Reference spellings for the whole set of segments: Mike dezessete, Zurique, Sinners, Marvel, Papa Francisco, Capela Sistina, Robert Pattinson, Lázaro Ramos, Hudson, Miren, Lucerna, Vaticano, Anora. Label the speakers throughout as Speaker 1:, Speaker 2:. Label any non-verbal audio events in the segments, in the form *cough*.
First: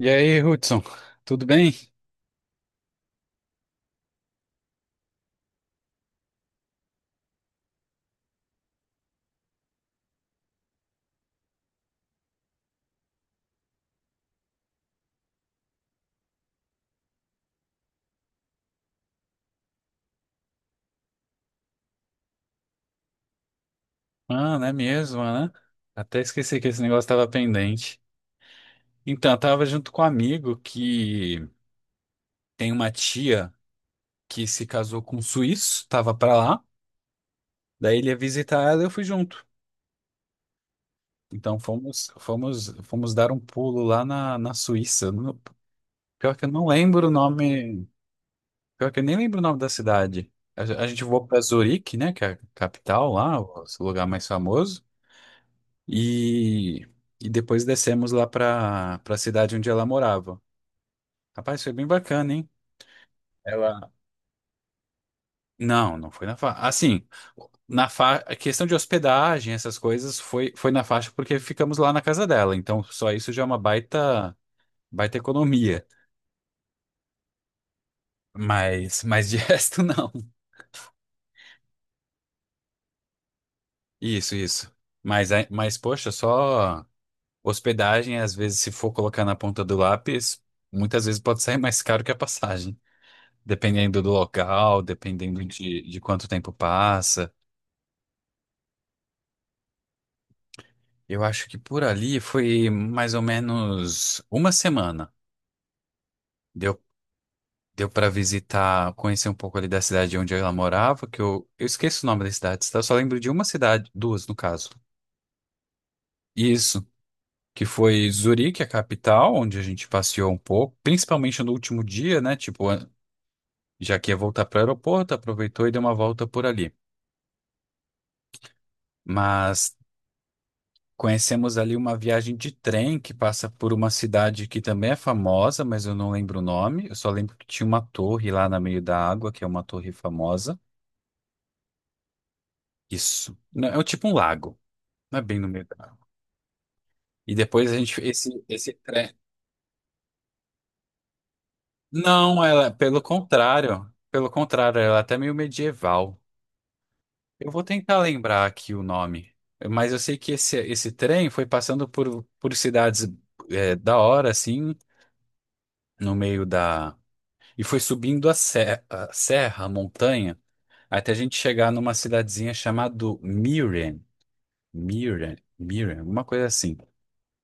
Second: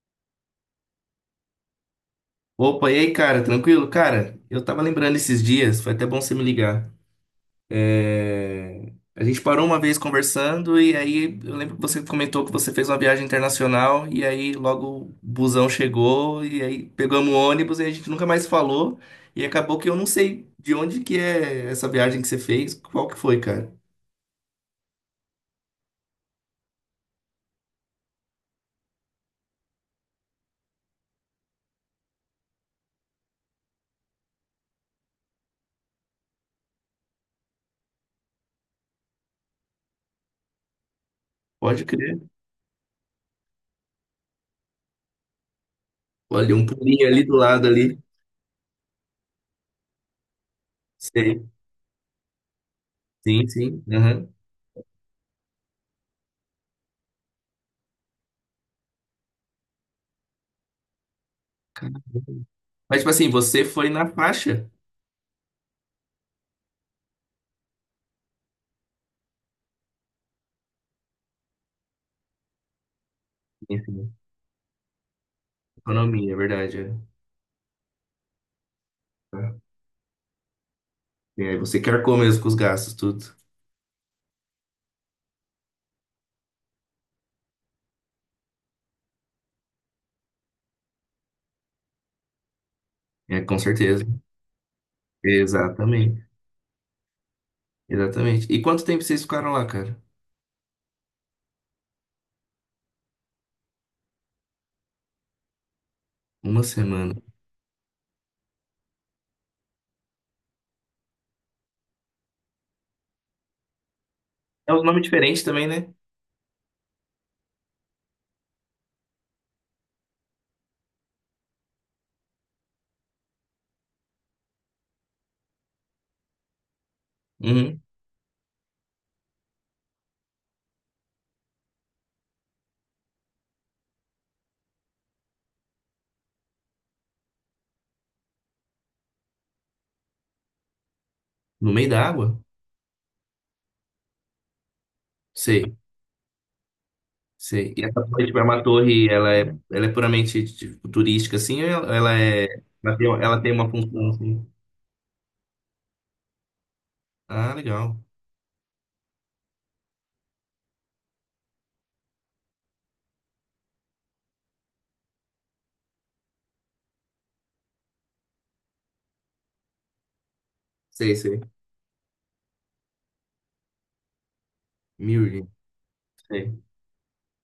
Speaker 1: E aí, Hudson, tudo bem?
Speaker 2: Opa, e aí, cara, tranquilo? Cara, eu tava lembrando esses dias, foi até bom você me ligar. É. A gente parou uma vez conversando e aí eu lembro que você comentou que você fez uma viagem internacional e aí logo o busão chegou e aí pegamos o ônibus e a gente nunca mais falou e acabou que eu não sei de onde que é essa viagem que você fez, qual que foi, cara?
Speaker 1: Mano, é mesmo, né? Até esqueci que esse negócio estava pendente. Então, eu tava junto com um amigo que tem uma tia que se casou com um suíço, tava pra lá, daí ele ia visitar ela e eu fui junto. Então
Speaker 2: Pode crer.
Speaker 1: fomos dar um pulo lá na Suíça. No- Pior que eu
Speaker 2: Olha, um
Speaker 1: não
Speaker 2: pulinho
Speaker 1: lembro o
Speaker 2: ali do lado
Speaker 1: nome,
Speaker 2: ali.
Speaker 1: pior que eu nem lembro o nome da cidade. A gente voou pra
Speaker 2: Sei.
Speaker 1: Zurique, né, que é a capital lá,
Speaker 2: Sim,
Speaker 1: o
Speaker 2: sim.
Speaker 1: lugar mais
Speaker 2: Aham.
Speaker 1: famoso. E, e depois descemos lá para a cidade onde ela morava. Rapaz, foi bem bacana, hein?
Speaker 2: Mas, tipo assim, você foi
Speaker 1: Ela.
Speaker 2: na faixa.
Speaker 1: Não, não foi na faixa. Assim, na fa... a questão de hospedagem, essas coisas, foi na faixa porque ficamos lá na casa dela. Então, só isso já é uma
Speaker 2: Enfim,
Speaker 1: baita, baita economia.
Speaker 2: economia, é verdade.
Speaker 1: Mas de *laughs*
Speaker 2: É.
Speaker 1: resto, não.
Speaker 2: E aí você quer mesmo com os gastos, tudo.
Speaker 1: Isso, isso. Mas, poxa, só hospedagem, às vezes, se for colocar na ponta do lápis, muitas vezes pode sair mais caro que a passagem.
Speaker 2: É, com
Speaker 1: Dependendo
Speaker 2: certeza.
Speaker 1: do local, dependendo de quanto
Speaker 2: Exatamente.
Speaker 1: tempo passa.
Speaker 2: Exatamente. E quanto tempo vocês ficaram lá, cara?
Speaker 1: Eu acho que por ali foi mais ou menos uma semana.
Speaker 2: Uma
Speaker 1: Deu,
Speaker 2: semana.
Speaker 1: deu para visitar, conhecer um pouco ali da cidade onde ela morava, que eu esqueço o nome das cidades, tá? Eu só lembro de uma cidade, duas no caso.
Speaker 2: É um nome diferente também, né?
Speaker 1: Isso, que foi Zurique, a capital, onde a gente passeou um pouco, principalmente no último dia, né? Tipo, já que ia voltar para o aeroporto, aproveitou e deu uma volta por ali.
Speaker 2: Uhum.
Speaker 1: Mas conhecemos ali uma viagem de trem que passa por uma cidade que também é famosa, mas eu não lembro o nome. Eu só lembro que tinha uma torre lá no meio da água, que é uma torre famosa.
Speaker 2: No meio da água?
Speaker 1: Isso. Não, é tipo um lago, não é bem no meio
Speaker 2: Sei,
Speaker 1: da água. E depois
Speaker 2: sei.
Speaker 1: a
Speaker 2: E
Speaker 1: gente
Speaker 2: essa torre, tipo, é uma
Speaker 1: esse
Speaker 2: torre,
Speaker 1: trem.
Speaker 2: ela é puramente tipo, turística, assim, ou ela
Speaker 1: Não,
Speaker 2: é.
Speaker 1: ela,
Speaker 2: Ela tem, ela tem uma função,
Speaker 1: pelo
Speaker 2: assim.
Speaker 1: contrário, ela é até meio medieval. Eu
Speaker 2: Ah,
Speaker 1: vou tentar
Speaker 2: legal.
Speaker 1: lembrar aqui o nome, mas eu sei que esse trem foi passando por cidades é, da hora assim, no meio da E foi subindo a serra, a montanha, até
Speaker 2: Sei,
Speaker 1: a gente
Speaker 2: sei.
Speaker 1: chegar numa cidadezinha chamada Miren,
Speaker 2: Mirror,
Speaker 1: Miren, alguma coisa
Speaker 2: sei.
Speaker 1: assim,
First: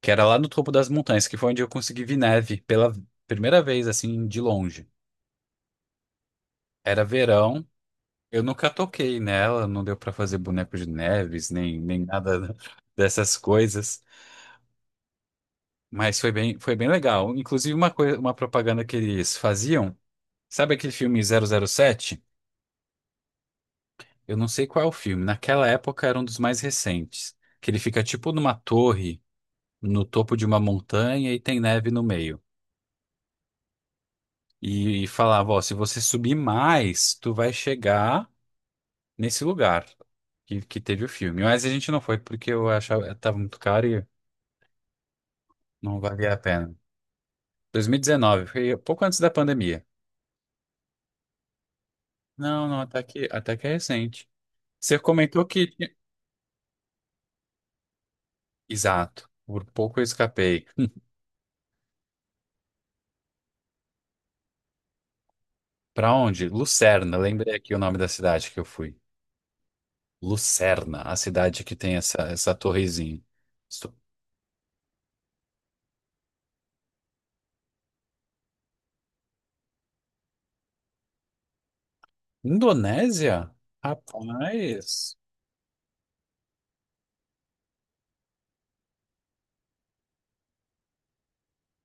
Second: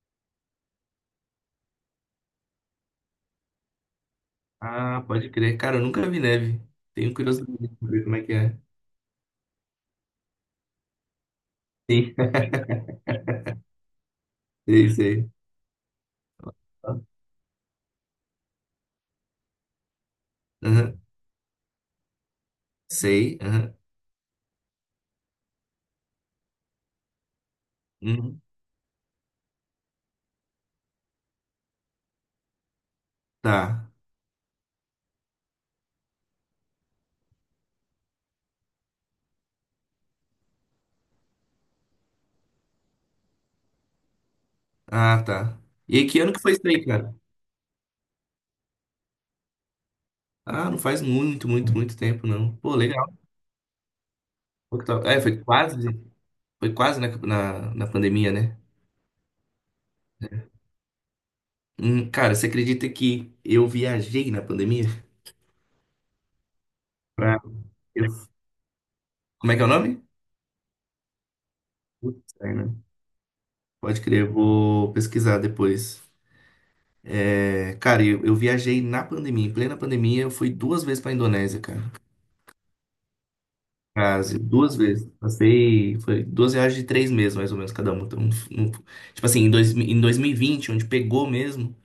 Speaker 1: que era lá no topo das montanhas, que foi onde eu consegui ver neve pela primeira vez, assim, de longe.
Speaker 2: Ah, pode crer. Cara, eu nunca vi neve.
Speaker 1: Era
Speaker 2: Tenho curiosidade
Speaker 1: verão,
Speaker 2: de ver como é que
Speaker 1: eu
Speaker 2: é.
Speaker 1: nunca toquei nela, não deu pra fazer boneco de neves, nem
Speaker 2: Sim,
Speaker 1: nada *laughs* dessas coisas,
Speaker 2: *laughs* sei, sei.
Speaker 1: mas foi bem legal. Inclusive, uma coisa, uma propaganda que eles faziam, sabe aquele
Speaker 2: Aham.
Speaker 1: filme zero zero sete?
Speaker 2: Sei, aham.
Speaker 1: Eu não sei qual é o filme. Naquela época era um dos mais recentes. Que ele fica tipo
Speaker 2: Uhum.
Speaker 1: numa torre, no topo de uma montanha e tem neve no meio.
Speaker 2: Tá.
Speaker 1: E falava, ó, se você subir mais, tu vai chegar nesse lugar que teve o filme. Mas a gente não foi porque eu achava tava muito caro e
Speaker 2: Ah, tá. E
Speaker 1: não
Speaker 2: aí, que
Speaker 1: valia
Speaker 2: ano
Speaker 1: a
Speaker 2: que foi isso
Speaker 1: pena.
Speaker 2: aí, cara?
Speaker 1: 2019, foi pouco antes da pandemia.
Speaker 2: Ah, não faz muito, muito, muito tempo, não.
Speaker 1: Não,
Speaker 2: Pô,
Speaker 1: não, até
Speaker 2: legal.
Speaker 1: que, é recente.
Speaker 2: Pô, que
Speaker 1: Você
Speaker 2: tal? É,
Speaker 1: comentou que... tinha-
Speaker 2: foi quase na pandemia, né?
Speaker 1: Exato. Por pouco eu escapei.
Speaker 2: Cara, você acredita que eu viajei na pandemia?
Speaker 1: Pra onde? Lucerna.
Speaker 2: Pra-
Speaker 1: Lembrei aqui o nome da
Speaker 2: eu-
Speaker 1: cidade que eu fui.
Speaker 2: Como é que é o nome?
Speaker 1: Lucerna, a cidade que tem
Speaker 2: Putz,
Speaker 1: essa
Speaker 2: aí, né?
Speaker 1: torrezinha. Isso-
Speaker 2: Pode crer, eu vou pesquisar depois. É, cara, eu viajei na pandemia, em plena pandemia, eu fui duas vezes pra Indonésia, cara.
Speaker 1: Indonésia?
Speaker 2: Quase, duas vezes.
Speaker 1: Rapaz.
Speaker 2: Passei, foi duas viagens de 3 meses, mais ou menos, cada uma. Então, um- tipo assim, em 2020 onde pegou mesmo,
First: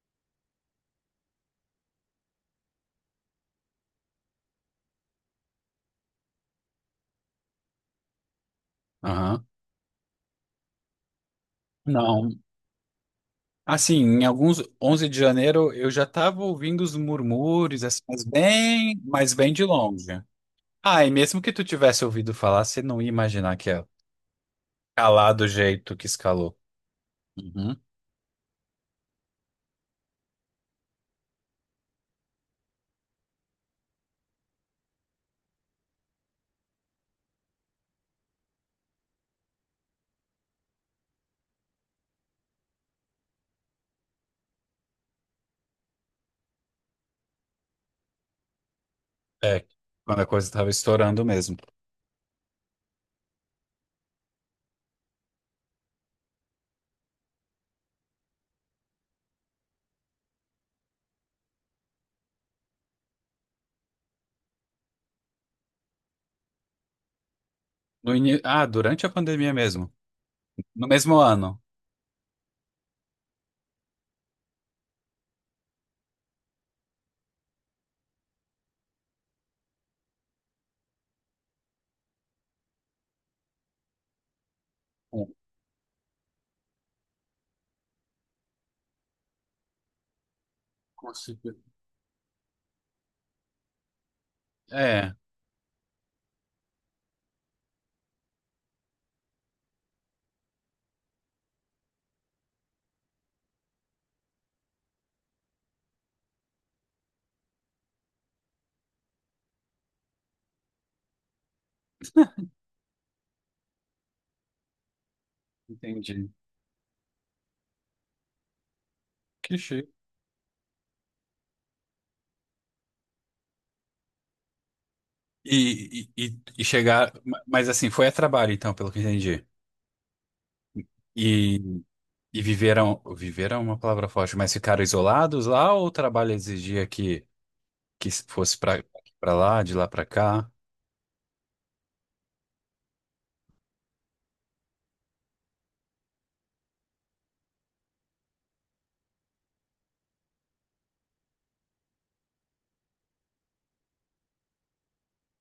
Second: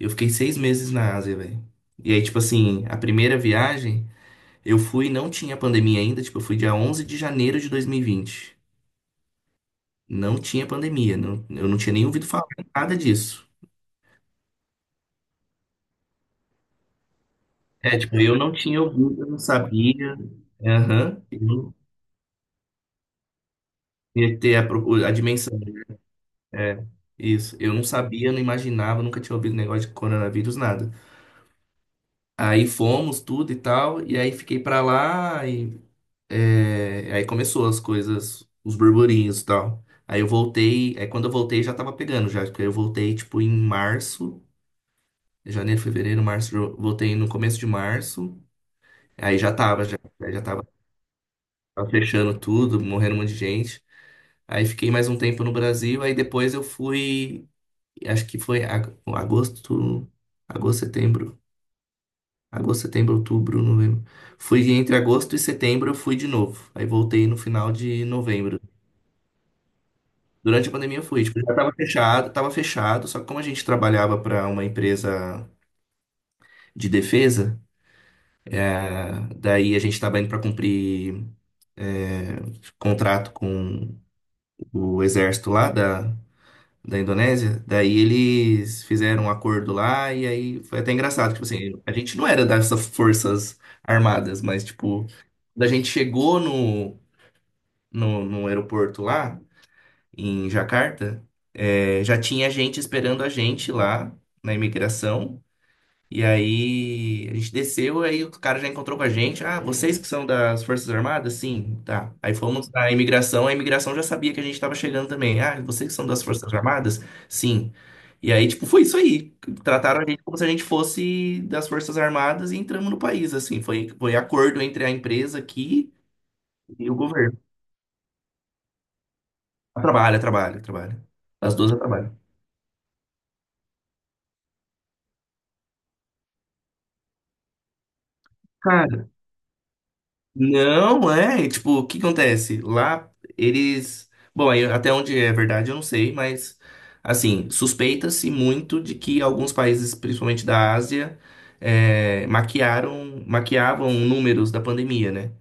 Speaker 2: eu fiquei 6 meses na Ásia, velho. E aí, tipo assim, a primeira viagem, eu fui, não tinha pandemia ainda, tipo, eu fui dia 11 de janeiro de 2020.
Speaker 1: Aham.
Speaker 2: Não tinha pandemia, não, eu não tinha nem ouvido
Speaker 1: Não.
Speaker 2: falar nada disso.
Speaker 1: Assim, em alguns onze de janeiro eu já tava ouvindo os murmúrios,
Speaker 2: É,
Speaker 1: assim,
Speaker 2: tipo, eu não tinha ouvido, eu
Speaker 1: mas
Speaker 2: não
Speaker 1: bem de
Speaker 2: sabia.
Speaker 1: longe. Ah, e
Speaker 2: Aham.
Speaker 1: mesmo
Speaker 2: eu
Speaker 1: que tu
Speaker 2: não
Speaker 1: tivesse ouvido falar, você não ia imaginar que ia
Speaker 2: ia ter a
Speaker 1: calar do
Speaker 2: dimensão.
Speaker 1: jeito que escalou.
Speaker 2: É, isso. Eu
Speaker 1: Uhum.
Speaker 2: não sabia, não imaginava, nunca tinha ouvido negócio de coronavírus, nada. Aí fomos, tudo e tal, e aí fiquei pra lá, e é, aí começou as coisas, os burburinhos e tal. Aí eu voltei, aí quando eu voltei já tava pegando já, porque eu voltei tipo em março, janeiro, fevereiro, março, eu voltei no começo de março, aí já
Speaker 1: É,
Speaker 2: tava, já,
Speaker 1: quando a
Speaker 2: aí já
Speaker 1: coisa
Speaker 2: tava,
Speaker 1: estava estourando mesmo.
Speaker 2: tava fechando tudo, morrendo um monte de gente. Aí fiquei mais um tempo no Brasil, aí depois eu fui. Acho que foi agosto, agosto, setembro, agosto, setembro, outubro, novembro. Fui entre agosto e setembro, eu fui de novo. Aí voltei no final de
Speaker 1: No ini-
Speaker 2: novembro.
Speaker 1: Ah, durante a pandemia mesmo.
Speaker 2: Durante a
Speaker 1: No
Speaker 2: pandemia eu
Speaker 1: mesmo
Speaker 2: fui, tipo, já
Speaker 1: ano.
Speaker 2: tava fechado, só que como a gente trabalhava para uma empresa de defesa, ah, daí a gente estava indo para cumprir é, contrato com o
Speaker 1: Com-
Speaker 2: exército lá da Indonésia, daí eles fizeram um acordo lá e aí foi até
Speaker 1: com
Speaker 2: engraçado, tipo
Speaker 1: certeza.
Speaker 2: assim, a gente não era dessas forças armadas, mas tipo,
Speaker 1: É,
Speaker 2: quando a gente chegou no aeroporto lá, em Jacarta, eh, já tinha gente esperando a gente lá na imigração e aí a gente desceu, aí o cara já encontrou com a gente. Ah, vocês que são das Forças Armadas? Sim, tá. Aí fomos na imigração, a imigração já sabia que a gente estava chegando também. Ah, vocês que são das
Speaker 1: entendi.
Speaker 2: Forças Armadas? Sim. E aí, tipo, foi isso aí.
Speaker 1: Que chique.
Speaker 2: Trataram a gente como se a gente fosse das Forças Armadas e entramos no país, assim. Foi, foi acordo entre a empresa aqui
Speaker 1: E
Speaker 2: e o
Speaker 1: chegar.
Speaker 2: governo.
Speaker 1: Mas assim, foi a trabalho, então, pelo que eu entendi.
Speaker 2: Trabalha, trabalha, trabalha. As
Speaker 1: E,
Speaker 2: duas trabalham.
Speaker 1: e viveram. Viveram é uma palavra forte, mas ficaram isolados lá ou o trabalho exigia que fosse pra, pra lá, de lá pra cá?
Speaker 2: Não, é, tipo, o que acontece? Lá eles, bom, aí até onde é verdade eu não sei, mas assim, suspeita-se muito de que alguns países, principalmente da Ásia, é, maquiaram, maquiavam números da pandemia, né?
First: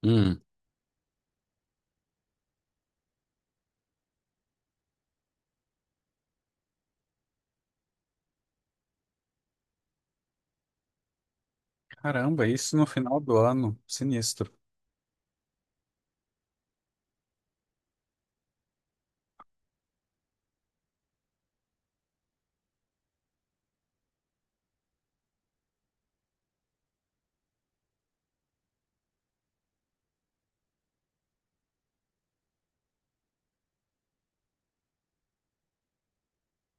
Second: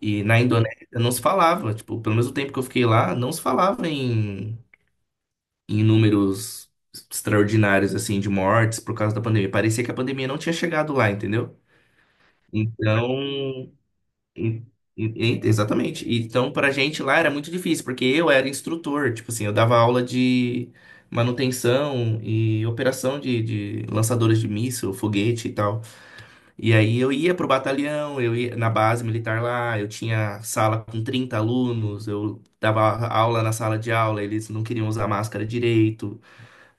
Speaker 2: E na
Speaker 1: Hum,
Speaker 2: Indonésia não se falava, tipo, pelo mesmo tempo que eu fiquei lá, não se falava em, em números extraordinários assim de mortes por causa da pandemia. Parecia que a pandemia não tinha chegado lá, entendeu?
Speaker 1: caramba, isso no final do
Speaker 2: Então,
Speaker 1: ano. Sinistro.
Speaker 2: e- e- exatamente. E então, pra gente lá era muito difícil, porque eu era instrutor, tipo assim, eu dava aula de manutenção e operação de lançadores de míssil, foguete e tal. E aí eu ia pro batalhão, eu ia na base militar lá, eu tinha sala com 30 alunos, eu dava aula na sala de aula, eles não queriam usar máscara direito,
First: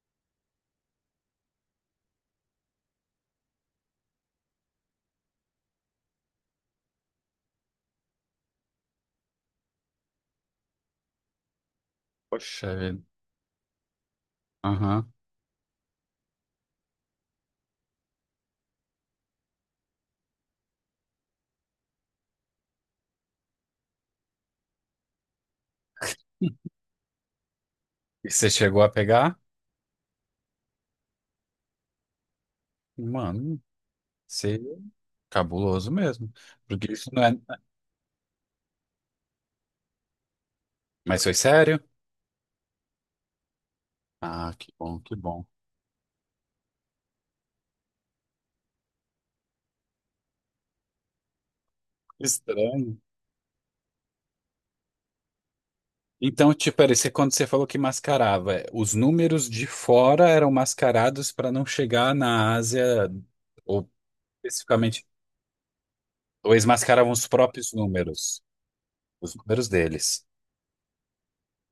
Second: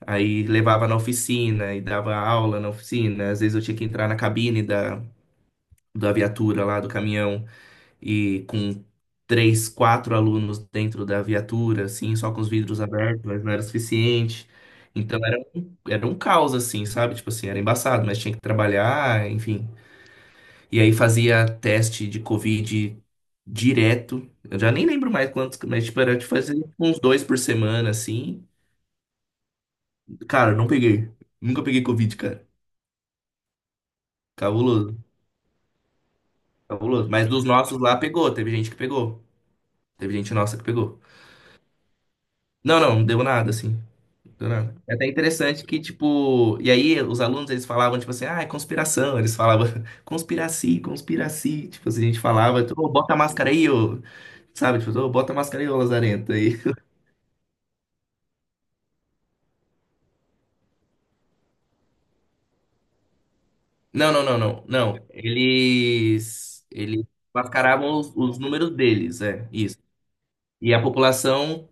Speaker 2: aí levava na oficina e dava aula na oficina, às vezes eu tinha que entrar na cabine da viatura lá, do caminhão e com três, quatro alunos dentro da viatura, assim, só com os
Speaker 1: Poxa
Speaker 2: vidros
Speaker 1: vida.
Speaker 2: abertos, mas não era suficiente.
Speaker 1: Aham.
Speaker 2: Então era um caos, assim, sabe? Tipo assim, era embaçado, mas tinha que trabalhar, enfim. E aí fazia teste de Covid direto. Eu já nem lembro mais quantos, mas tipo, era de fazer uns dois por semana,
Speaker 1: E
Speaker 2: assim.
Speaker 1: você chegou a pegar?
Speaker 2: Cara, não peguei. Nunca peguei Covid, cara.
Speaker 1: Mano, você
Speaker 2: Cabuloso,
Speaker 1: cabuloso mesmo. Porque isso
Speaker 2: cabuloso.
Speaker 1: não
Speaker 2: Mas
Speaker 1: é.
Speaker 2: dos nossos lá pegou, teve gente que pegou. Teve gente nossa que pegou.
Speaker 1: Mas foi sério?
Speaker 2: Não, não, não deu nada, assim. Do
Speaker 1: Ah, que
Speaker 2: nada. É
Speaker 1: bom,
Speaker 2: até
Speaker 1: que bom.
Speaker 2: interessante que, tipo, e aí os alunos eles falavam, tipo assim, ah, é conspiração. Eles falavam, *laughs* conspiraci, conspiraci. Tipo assim, a gente falava, ô,
Speaker 1: Estranho.
Speaker 2: bota a máscara aí, ô. Sabe, tipo, ô, bota a máscara aí, ô lazarento.
Speaker 1: Então,
Speaker 2: Aí.
Speaker 1: tipo,
Speaker 2: *laughs*
Speaker 1: era esse- quando você falou que mascarava, é, os números de fora eram mascarados para não chegar na Ásia, ou
Speaker 2: Não, não, não, não, não.
Speaker 1: especificamente, ou eles
Speaker 2: Eles
Speaker 1: mascaravam os próprios
Speaker 2: mascaravam os
Speaker 1: números,
Speaker 2: números deles,
Speaker 1: os
Speaker 2: é,
Speaker 1: números
Speaker 2: isso.
Speaker 1: deles.
Speaker 2: E a população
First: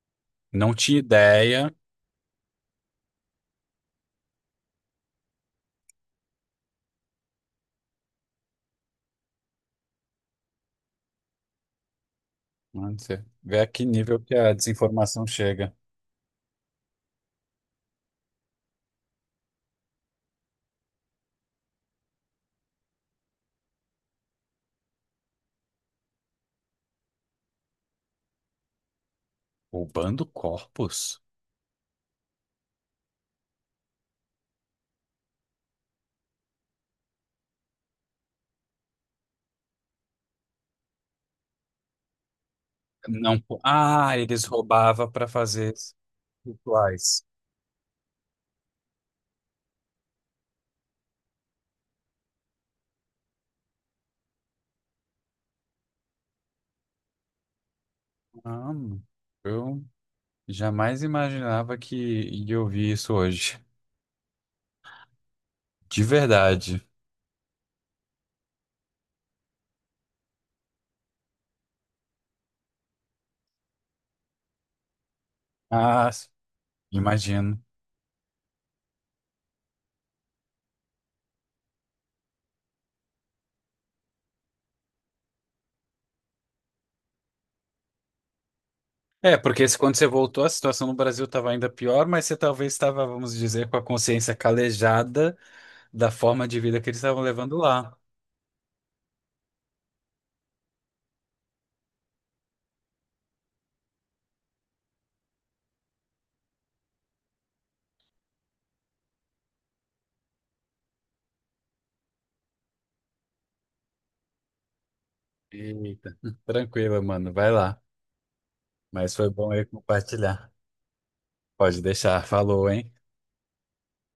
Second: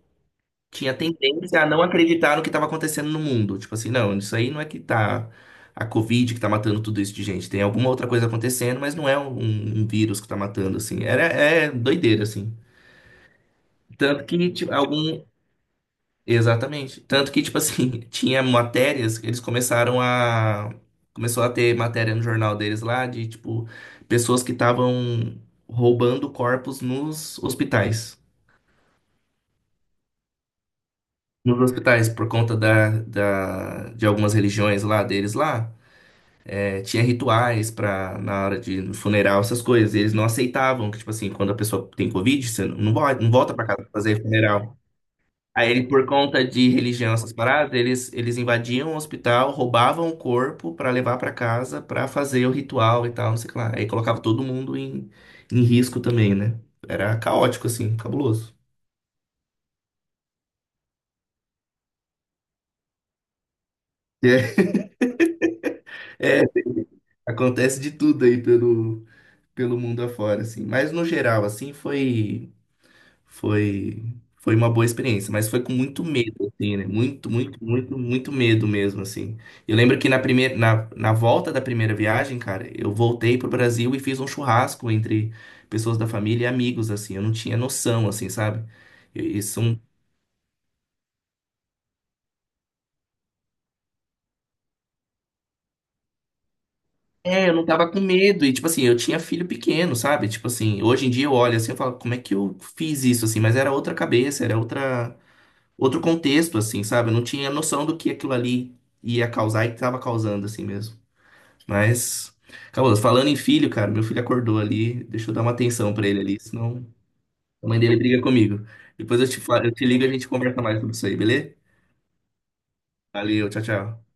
Speaker 1: Não
Speaker 2: tinha
Speaker 1: tinha
Speaker 2: tendência a
Speaker 1: ideia.
Speaker 2: não acreditar no que estava acontecendo no mundo. Tipo assim, não, isso aí não é que tá a Covid que tá matando tudo isso de gente. Tem alguma outra coisa acontecendo, mas não é um vírus que tá matando, assim. Era, é doideira, assim.
Speaker 1: Mano, você vê a que nível
Speaker 2: Tanto
Speaker 1: que
Speaker 2: que,
Speaker 1: a
Speaker 2: tipo, algum.
Speaker 1: desinformação chega.
Speaker 2: Exatamente. Tanto que, tipo assim, *laughs* tinha matérias, eles começaram a. Começou a ter matéria no jornal deles lá de, tipo, pessoas que estavam roubando corpos nos hospitais.
Speaker 1: Roubando corpos?
Speaker 2: Nos hospitais, por conta de algumas religiões lá deles lá, é, tinha rituais para na hora de no funeral, essas coisas. E eles não aceitavam que, tipo assim, quando a pessoa tem Covid, você não, não vai- não
Speaker 1: Não.
Speaker 2: volta
Speaker 1: po-
Speaker 2: para casa pra
Speaker 1: Ah,
Speaker 2: fazer
Speaker 1: eles
Speaker 2: funeral.
Speaker 1: roubavam para
Speaker 2: Aí,
Speaker 1: fazer
Speaker 2: ele, por conta de religião,
Speaker 1: rituais.
Speaker 2: essas paradas, eles invadiam o hospital, roubavam o corpo para levar para casa para fazer o ritual e tal, não sei o que lá. Aí colocava todo mundo em, em risco também, né? Era caótico, assim, cabuloso.
Speaker 1: Ah, eu jamais imaginava que ia ouvir isso hoje. De
Speaker 2: *laughs* É,
Speaker 1: verdade.
Speaker 2: acontece de tudo aí pelo, pelo mundo afora, assim. Mas no geral, assim, foi foi uma boa experiência, mas foi com muito
Speaker 1: Ah,
Speaker 2: medo, assim, né? Muito,
Speaker 1: imagino.
Speaker 2: muito, muito, muito medo mesmo, assim. Eu lembro que na primeira na volta da primeira viagem, cara, eu voltei pro Brasil e fiz um churrasco entre pessoas da família e amigos, assim. Eu não tinha noção, assim, sabe?
Speaker 1: É,
Speaker 2: Isso é
Speaker 1: porque se-
Speaker 2: um.
Speaker 1: quando você voltou, a situação no Brasil estava ainda pior, mas você talvez estava, vamos dizer, com a consciência calejada da forma de vida que eles estavam
Speaker 2: É, eu
Speaker 1: levando
Speaker 2: não tava
Speaker 1: lá.
Speaker 2: com medo, e tipo assim, eu tinha filho pequeno, sabe? Tipo assim, hoje em dia eu olho assim e falo, como é que eu fiz isso, assim? Mas era outra cabeça, era outra, outro contexto, assim, sabe? Eu não tinha noção do que aquilo ali ia causar e que tava causando, assim mesmo. Mas, acabou. Falando em filho, cara, meu filho acordou ali. Deixa eu dar uma atenção pra
Speaker 1: Eita.
Speaker 2: ele ali, senão
Speaker 1: Tranquilo, mano. Vai
Speaker 2: a
Speaker 1: lá.
Speaker 2: mãe dele briga comigo.
Speaker 1: Mas
Speaker 2: Depois eu
Speaker 1: foi
Speaker 2: te
Speaker 1: bom aí
Speaker 2: falo, eu te ligo e a gente
Speaker 1: compartilhar.
Speaker 2: conversa mais sobre isso aí, beleza?
Speaker 1: Pode deixar. Falou, hein?
Speaker 2: Valeu, tchau, tchau.